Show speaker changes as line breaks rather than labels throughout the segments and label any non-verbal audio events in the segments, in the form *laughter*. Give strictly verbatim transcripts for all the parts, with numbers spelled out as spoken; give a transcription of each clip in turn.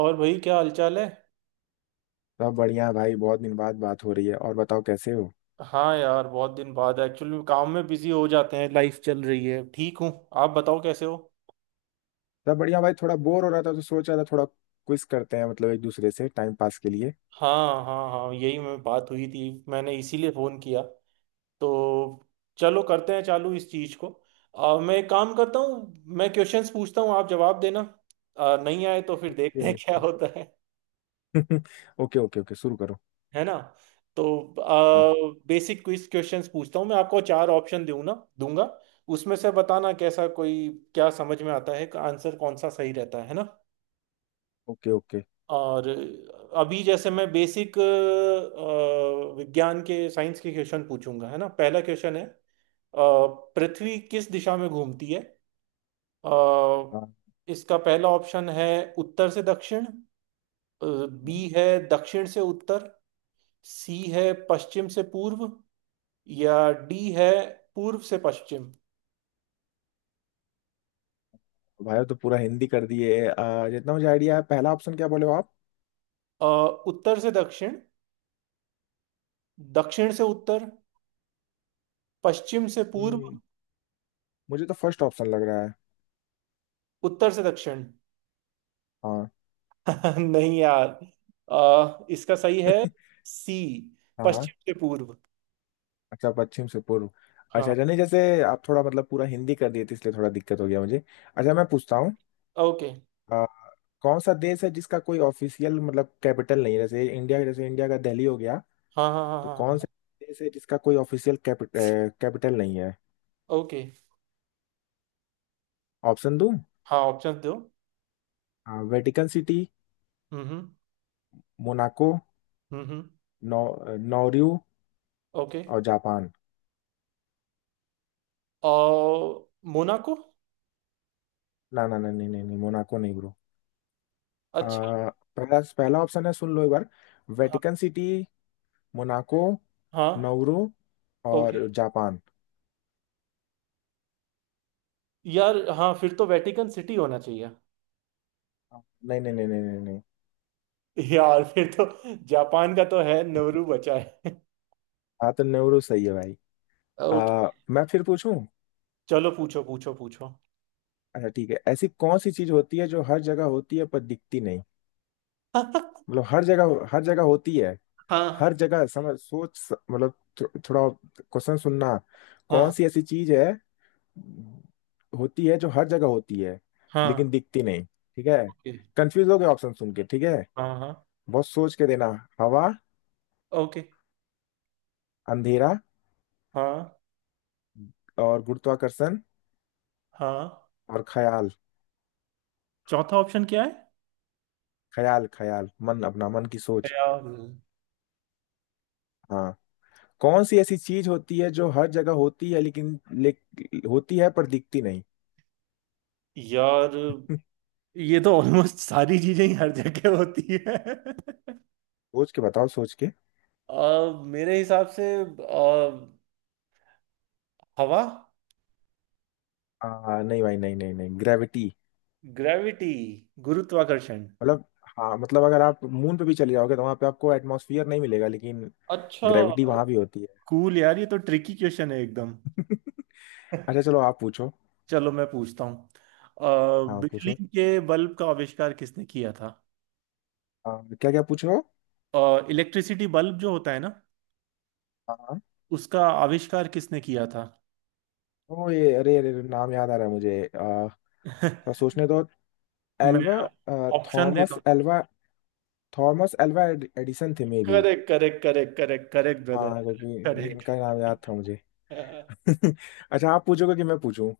और भाई क्या हालचाल है।
सब बढ़िया है भाई, बहुत दिन बाद बात हो रही है। और बताओ कैसे हो?
हाँ यार बहुत दिन बाद एक्चुअली काम में बिजी हो जाते हैं। लाइफ चल रही है, ठीक हूँ। आप बताओ कैसे हो।
सब बढ़िया भाई, थोड़ा बोर हो रहा था तो सोच रहा था थोड़ा क्विज करते हैं मतलब एक दूसरे से टाइम पास के लिए।
हाँ हाँ हाँ, यही मैं बात हुई थी, मैंने इसीलिए फोन किया तो चलो करते हैं, चालू इस चीज को। अ, मैं एक काम करता हूँ, मैं क्वेश्चंस पूछता हूँ, आप जवाब देना। अ, नहीं आए तो फिर देखते
ओके,
हैं *laughs* क्या होता है।
ओके, ओके, *laughs* ओके, शुरू करो।
है ना, तो
हाँ।
बेसिक क्विज क्वेश्चंस पूछता हूँ मैं, आपको चार ऑप्शन दूँ ना, दूंगा। उसमें से बताना कैसा कोई, क्या समझ में आता है, आंसर कौन सा सही रहता है ना।
Okay, okay.
और अभी जैसे मैं बेसिक विज्ञान के, साइंस के क्वेश्चन पूछूंगा, है ना। पहला क्वेश्चन है अ, पृथ्वी किस दिशा में घूमती है। अ,
हाँ,
इसका पहला ऑप्शन है उत्तर से दक्षिण,
हाँ।
बी है दक्षिण से उत्तर, सी है पश्चिम से पूर्व, या डी है पूर्व से पश्चिम।
भाई, तो पूरा हिंदी कर दिए, आ, जितना मुझे आइडिया है। पहला ऑप्शन क्या बोले हो आप?
अ, उत्तर से दक्षिण, दक्षिण से उत्तर, पश्चिम से पूर्व,
हम्म, मुझे तो फर्स्ट ऑप्शन लग रहा है।
उत्तर से दक्षिण।
हाँ।
*laughs* नहीं यार, अ, इसका सही है
*laughs*
सी,
हाँ, हाँ।
पश्चिम से पूर्व।
अच्छा, पश्चिम से पूर्व। अच्छा,
हाँ।
अच्छा, नहीं जैसे। आप थोड़ा मतलब पूरा हिंदी कर दिए थे, इसलिए थोड़ा दिक्कत हो गया मुझे। अच्छा, मैं पूछता हूँ।
ओके।
कौन सा देश है जिसका कोई ऑफिशियल मतलब कैपिटल नहीं है? जैसे इंडिया जैसे इंडिया का दिल्ली हो गया।
हाँ हाँ हाँ
तो
हाँ हाँ
कौन
हाँ।
सा देश है जिसका कोई ऑफिशियल कैपिटल नहीं है?
ओके।
ऑप्शन दूं?
हाँ, ऑप्शन दो।
हाँ, वेटिकन सिटी।
हम्म हम्म
मोनाको।
हम्म हम्म,
नौ नौरू।
ओके।
और जापान।
और मोनाको।
ना, ना, ना, नहीं, नहीं, नहीं, मोनाको नहीं ब्रो। आ,
अच्छा।
पहला पहला ऑप्शन है, सुन लो एक बार।
हाँ
वेटिकन सिटी। मोनाको।
हाँ।
नौरू।
ओके।
और जापान।
यार हाँ, फिर तो वेटिकन सिटी होना चाहिए।
नहीं, नहीं, नहीं, नहीं, नहीं, नहीं।
यार फिर तो जापान का तो है, नवरू बचा है।
हाँ, तो नौरू सही है भाई।
*laughs* ओके,
आ, मैं फिर पूछूं?
चलो पूछो पूछो पूछो।
अच्छा, ठीक है। ऐसी कौन सी चीज होती है जो हर जगह होती है पर दिखती नहीं?
*laughs*
मतलब हर जगह हर जगह होती है। हर
हाँ
जगह समझ सोच स- मतलब, थो, थोड़ा क्वेश्चन सुनना। कौन
हाँ
सी ऐसी चीज है, होती है जो हर जगह होती है,
हाँ।
लेकिन दिखती नहीं? ठीक है।
ओके।
कंफ्यूज हो गए ऑप्शन सुन के? ठीक है।
हाँ हाँ।
बहुत सोच के देना। हवा।
ओके।
अंधेरा।
हाँ
और गुरुत्वाकर्षण।
हाँ,
और ख्याल।
चौथा ऑप्शन क्या है।
ख्याल, ख्याल, मन, अपना मन की सोच।
यार,
हाँ। कौन सी ऐसी चीज होती है जो हर जगह होती है लेकिन ले, होती है पर दिखती नहीं?
यार
*laughs*
ये तो ऑलमोस्ट सारी चीजें ही हर जगह होती है। *laughs*
सोच के बताओ, सोच के।
अ, मेरे हिसाब से अ, हवा।
आ, नहीं भाई, नहीं, नहीं, नहीं, ग्रेविटी।
ग्रेविटी, गुरुत्वाकर्षण।
मतलब, हाँ मतलब अगर आप मून पे भी चले जाओगे तो वहां पे आपको एटमॉस्फियर नहीं मिलेगा, लेकिन
अच्छा।
ग्रेविटी वहां भी होती है।
कूल यार, ये तो ट्रिकी क्वेश्चन है एकदम। *laughs*
अच्छा, चलो आप पूछो।
चलो मैं पूछता हूँ। अ,
हाँ,
बिजली
पूछो।
के बल्ब का आविष्कार किसने किया था।
आ, क्या क्या पूछो?
इलेक्ट्रिसिटी बल्ब जो होता है ना,
हाँ।
उसका आविष्कार किसने किया था।
ओ ये, अरे, अरे, अरे, नाम याद आ रहा है मुझे आ, थोड़ा
*laughs*
सोचने दो।
मैं
एल्वा। आ,
ऑप्शन देता
थॉमस
हूँ।
एल्वा। थॉमस एल्वा एडिसन थे मे भी।
Correct correct correct correct correct brother,
हाँ, क्योंकि ये
करेक्ट।
इनका नाम याद था मुझे।
*laughs*
*laughs* अच्छा, आप पूछोगे कि मैं पूछूं?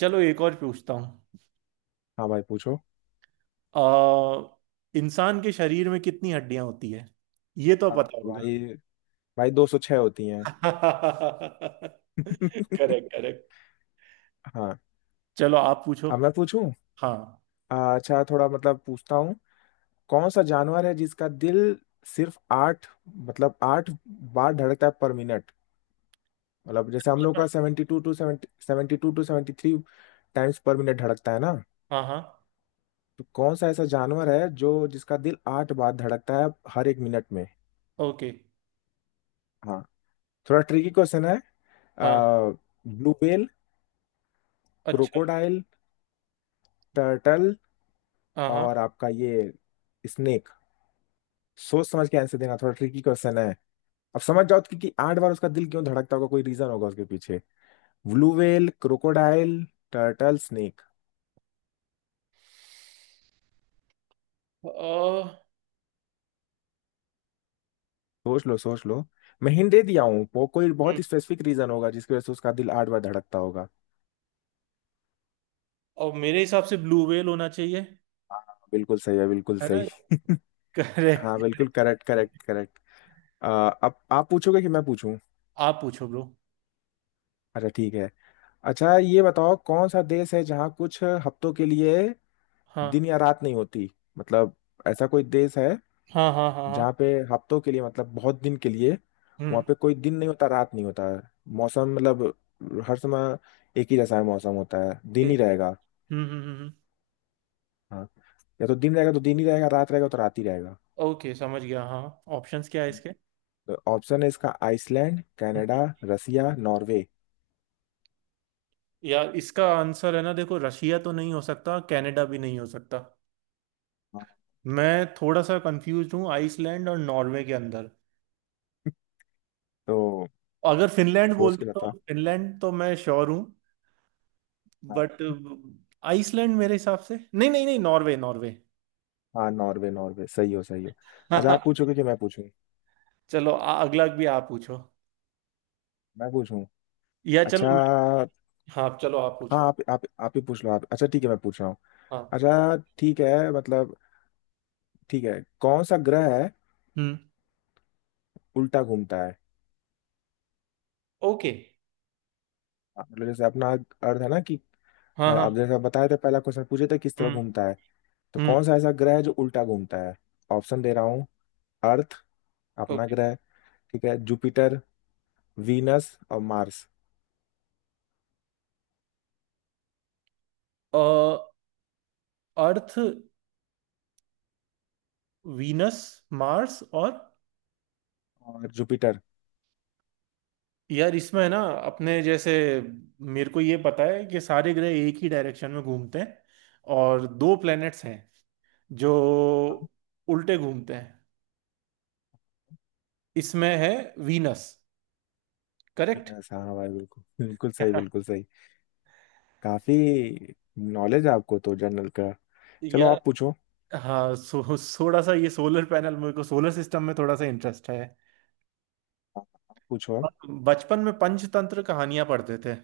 चलो एक और पूछता हूँ।
हाँ भाई, पूछो।
अ, इंसान के शरीर में कितनी हड्डियां होती है, ये तो
हाँ।
पता होगा।
भाई। भाई, दो सौ छः होती हैं।
*laughs* Correct
*laughs*
correct.
हाँ।
चलो आप पूछो।
अब मैं पूछूं?
हाँ
आ, अच्छा, थोड़ा मतलब पूछता हूँ। कौन सा जानवर है जिसका दिल सिर्फ आठ, मतलब आठ बार धड़कता है पर मिनट? मतलब जैसे हम लोग का seventy two two seventy, seventy two two seventy three times पर मिनट धड़कता है ना।
हाँ हाँ।
तो कौन सा ऐसा जानवर है जो जिसका दिल आठ बार धड़कता है हर एक मिनट में?
ओके।
हाँ। थोड़ा ट्रिकी क्वेश्चन है।
हाँ।
आ, ब्लू व्हेल।
अच्छा।
क्रोकोडाइल। टर्टल।
हाँ हाँ।
और आपका ये, स्नेक। सोच समझ के आंसर देना, थोड़ा ट्रिकी क्वेश्चन है। अब समझ जाओ कि, कि आठ बार उसका दिल क्यों धड़कता होगा, कोई रीजन होगा उसके पीछे। Blue whale, crocodile, turtle, snake.
अ,
सोच लो, सोच लो। मैं हिंट दे दिया हूँ, वो कोई
हम्म,
बहुत स्पेसिफिक रीजन होगा जिसकी वजह से उसका दिल आठ बार धड़कता होगा।
और मेरे हिसाब से ब्लू व्हेल होना चाहिए,
हाँ, बिल्कुल सही है, बिल्कुल
है ना।
सही। *laughs* हाँ,
करेक्ट।
बिल्कुल करेक्ट,
*laughs*
करेक्ट, करेक्ट। अब आप पूछोगे कि मैं पूछूं?
आप पूछो ब्रो।
अच्छा, ठीक है। अच्छा, ये बताओ कौन सा देश है जहाँ कुछ हफ्तों के लिए
हाँ
दिन या रात नहीं होती? मतलब, ऐसा कोई देश है
हाँ हाँ हाँ
जहाँ
हाँ।
पे हफ्तों के लिए, मतलब बहुत दिन के लिए, वहाँ
हम्म।
पे कोई दिन नहीं होता, रात नहीं होता है। मौसम मतलब हर समय एक ही जैसा है, मौसम होता है,
ओके।
दिन ही रहेगा।
हम्म हम्म हम्म हम्म।
हाँ। या तो दिन रहेगा तो दिन ही रहेगा, रात रहेगा तो रात ही रहेगा।
ओके, समझ गया हाँ। ऑप्शंस क्या है इसके।
तो ऑप्शन है इसका, आइसलैंड,
हम्म।
Canada, Russia, Norway.
यार, इसका आंसर है ना, देखो रशिया तो नहीं हो सकता, कनाडा भी नहीं हो सकता।
हाँ,
मैं थोड़ा सा कंफ्यूज हूँ आइसलैंड और नॉर्वे के अंदर।
तो
अगर फिनलैंड
सोच
बोलते
के
तो
बता।
फिनलैंड तो मैं श्योर हूँ,
हाँ।
बट आइसलैंड मेरे हिसाब से नहीं नहीं नहीं, नॉर्वे, नॉर्वे।
हाँ, नॉर्वे, नॉर्वे सही हो, सही हो। अच्छा, आप
*laughs*
पूछोगे कि मैं पूछूं?
चलो आ, अगला भी आप पूछो,
मैं पूछूं?
या
अच्छा।
चलो मैं। हाँ चलो आप
हाँ,
पूछो।
आप आप आप ही पूछ लो। आप, अच्छा, ठीक है, मैं पूछ रहा हूँ।
हाँ।
अच्छा, ठीक है, मतलब, ठीक है। कौन सा ग्रह है
हम्म।
उल्टा घूमता है?
ओके।
मतलब, जैसे अपना अर्थ है ना कि अ,
हाँ हाँ।
आप जैसा बताए थे, पहला क्वेश्चन पूछे थे, किस तरह
हम्म
घूमता है। तो
हम्म।
कौन सा ऐसा ग्रह है जो उल्टा घूमता है? ऑप्शन दे रहा हूँ। अर्थ, अपना
ओके।
ग्रह। ठीक है, जुपिटर, वीनस और मार्स।
अ, अर्थ, वीनस, मार्स और,
और जुपिटर।
यार इसमें है ना अपने जैसे, मेरे को ये पता है कि सारे ग्रह एक ही डायरेक्शन में घूमते हैं और दो प्लैनेट्स हैं जो
हाँ।
उल्टे घूमते हैं। इसमें है वीनस, करेक्ट।
वीनस, हाँ भाई, बिल्कुल, बिल्कुल सही, बिल्कुल
*laughs*
सही। काफी नॉलेज है आपको तो जनरल का। चलो,
यार
आप पूछो।
हाँ, सो, थोड़ा सा ये सोलर पैनल, मेरे को सोलर सिस्टम में थोड़ा सा इंटरेस्ट है।
आप पूछो।
हम बचपन में पंचतंत्र कहानियां पढ़ते थे,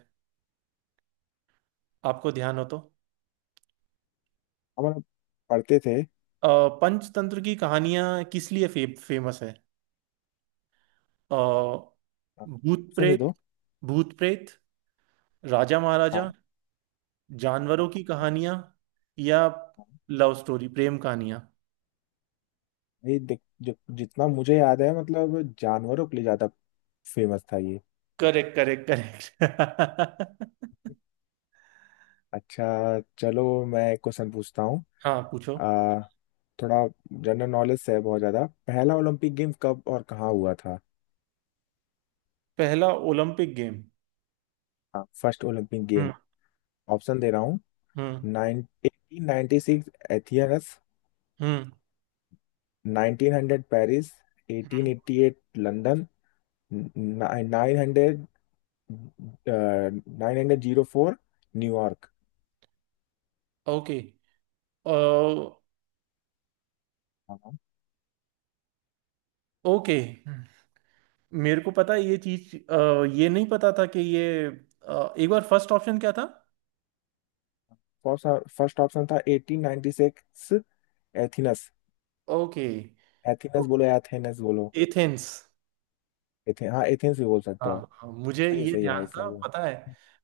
आपको ध्यान हो तो।
हम पढ़ते थे।
अ, पंचतंत्र की कहानियां किस लिए फे, फेमस है। अ, भूत
ऑप्शन दे
प्रेत,
दो।
भूत प्रेत, राजा
हाँ,
महाराजा, जानवरों
हाँ,
की कहानियां, या
हाँ।
लव स्टोरी प्रेम कहानियां।
ये देख, जो जितना मुझे याद है, मतलब जानवरों के लिए ज्यादा फेमस था ये।
Correct correct correct.
अच्छा, चलो मैं एक क्वेश्चन पूछता हूँ।
*laughs* हाँ पूछो।
आ, थोड़ा जनरल नॉलेज से है बहुत ज्यादा। पहला ओलंपिक गेम कब और कहाँ हुआ था?
पहला ओलंपिक गेम।
हाँ, फर्स्ट ओलंपिक गेम।
हम्म
ऑप्शन दे रहा हूँ।
हम्म
nine eighteen ninety six, Athens.
हम्म।
Nineteen hundred, Paris. Eighteen eighty eight, London. Nine hundred nine hundred zero four, New York.
Okay, okay, मेरे को पता है ये चीज। अ, ये नहीं पता था कि ये अ, एक बार फर्स्ट ऑप्शन क्या था।
फर्स्ट ऑप्शन था eighteen ninety six, Athens.
Okay.
Athens बोलो
ओके,
या एथेनस बोलो।
एथेंस।
एथे, हाँ, एथेंस भी बोल सकते हो।
हाँ हाँ, मुझे
सही है,
ये
सही है भाई,
ध्यान था,
सही है।
पता है।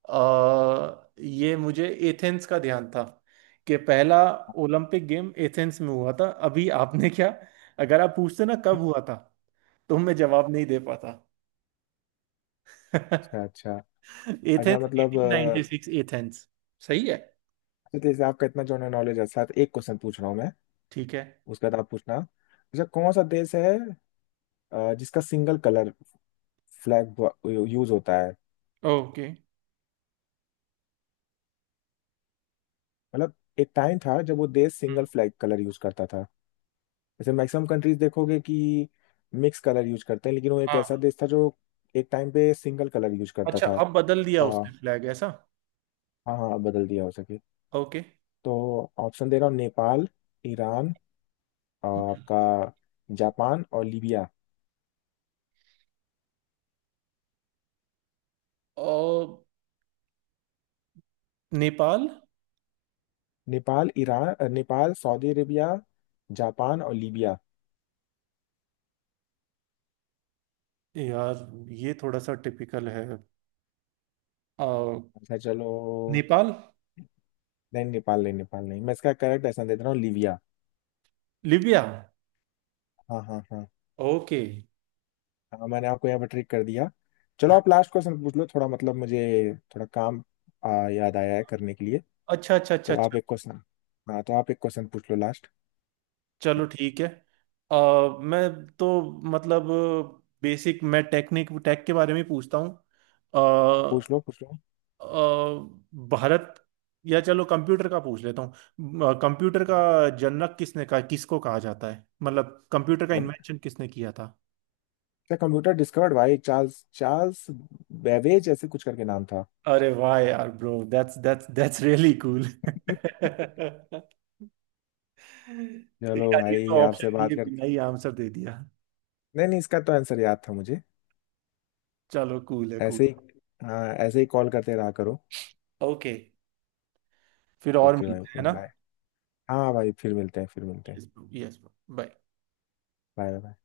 अ, ये मुझे एथेंस का ध्यान था कि पहला
अच्छा,
ओलंपिक गेम एथेंस में हुआ था। अभी आपने क्या, अगर आप पूछते ना कब हुआ था तो मैं जवाब नहीं दे पाता। *laughs*
अच्छा, अच्छा,
एथेंस
मतलब अ,
एटीन नाइंटी सिक्स एथेंस, सही है।
तो जैसे आपका इतना जनरल नॉलेज है, साथ एक क्वेश्चन पूछ रहा हूँ मैं।
ठीक है।
उसका बाद आप पूछना। अच्छा, कौन सा देश है अ, जिसका सिंगल कलर फ्लैग यूज होता है?
ओके।
मतलब, एक टाइम था जब वो देश
हम्म,
सिंगल फ्लैग कलर यूज करता था। जैसे मैक्सिमम कंट्रीज देखोगे कि मिक्स कलर यूज करते हैं, लेकिन वो एक ऐसा
हाँ।
देश था जो एक टाइम पे सिंगल कलर यूज करता
अच्छा,
था।
अब बदल दिया
आ,
उसने फ्लैग ऐसा।
हाँ, हाँ, अब बदल दिया हो सके।
ओके।
तो ऑप्शन दे रहा हूँ। नेपाल, ईरान, आ, आपका जापान और लीबिया।
और नेपाल।
नेपाल, ईरान, अ, नेपाल, सऊदी अरेबिया, जापान और लीबिया।
यार ये थोड़ा सा टिपिकल है। आ,
अच्छा, चलो।
नेपाल।
नहीं, नेपाल नहीं, नेपाल नहीं, मैं इसका करेक्ट ऐसा दे रहा हूँ, लीबिया।
लिबिया।
हाँ, हाँ, हाँ।
ओके।
हाँ, मैंने आपको यहाँ पर ट्रिक कर दिया। चलो, आप लास्ट क्वेश्चन पूछ लो, थोड़ा मतलब मुझे थोड़ा काम आ, याद आया है करने के लिए।
अच्छा अच्छा अच्छा
तो आप
अच्छा।
एक क्वेश्चन, हाँ, तो आप एक क्वेश्चन पूछ लो लास्ट।
चलो ठीक है। आ, मैं तो, मतलब बेसिक मैं टेक्निक टेक के बारे में पूछता हूँ। आ,
पूछ लो, पूछ लो।
आ, भारत, या चलो कंप्यूटर का पूछ लेता हूँ। कंप्यूटर का जनक किसने कहा, किसको कहा जाता है, मतलब कंप्यूटर का
अच्छा।
इन्वेंशन किसने किया था?
कंप्यूटर डिस्कवर्ड भाई, चार्ल्स चार्ल्स बेबेज ऐसे कुछ करके नाम था।
अरे वाह यार bro, that's that's that's really cool.
*laughs*
*laughs*
चलो
यार, ये तो
भाई, आपसे
ऑप्शन
बात
दिए
करके।
बिना ही आंसर दे दिया।
नहीं, नहीं, इसका तो आंसर याद था मुझे।
चलो कूल है,
ऐसे
कूल।
ही। हाँ, ऐसे ही कॉल करते रहा करो।
ओके, फिर और
ओके भाई,
मिलते
ओके,
हैं ना।
बाय। हाँ भाई, फिर मिलते हैं, फिर मिलते हैं।
Yes bro yes bro, bye.
Bye.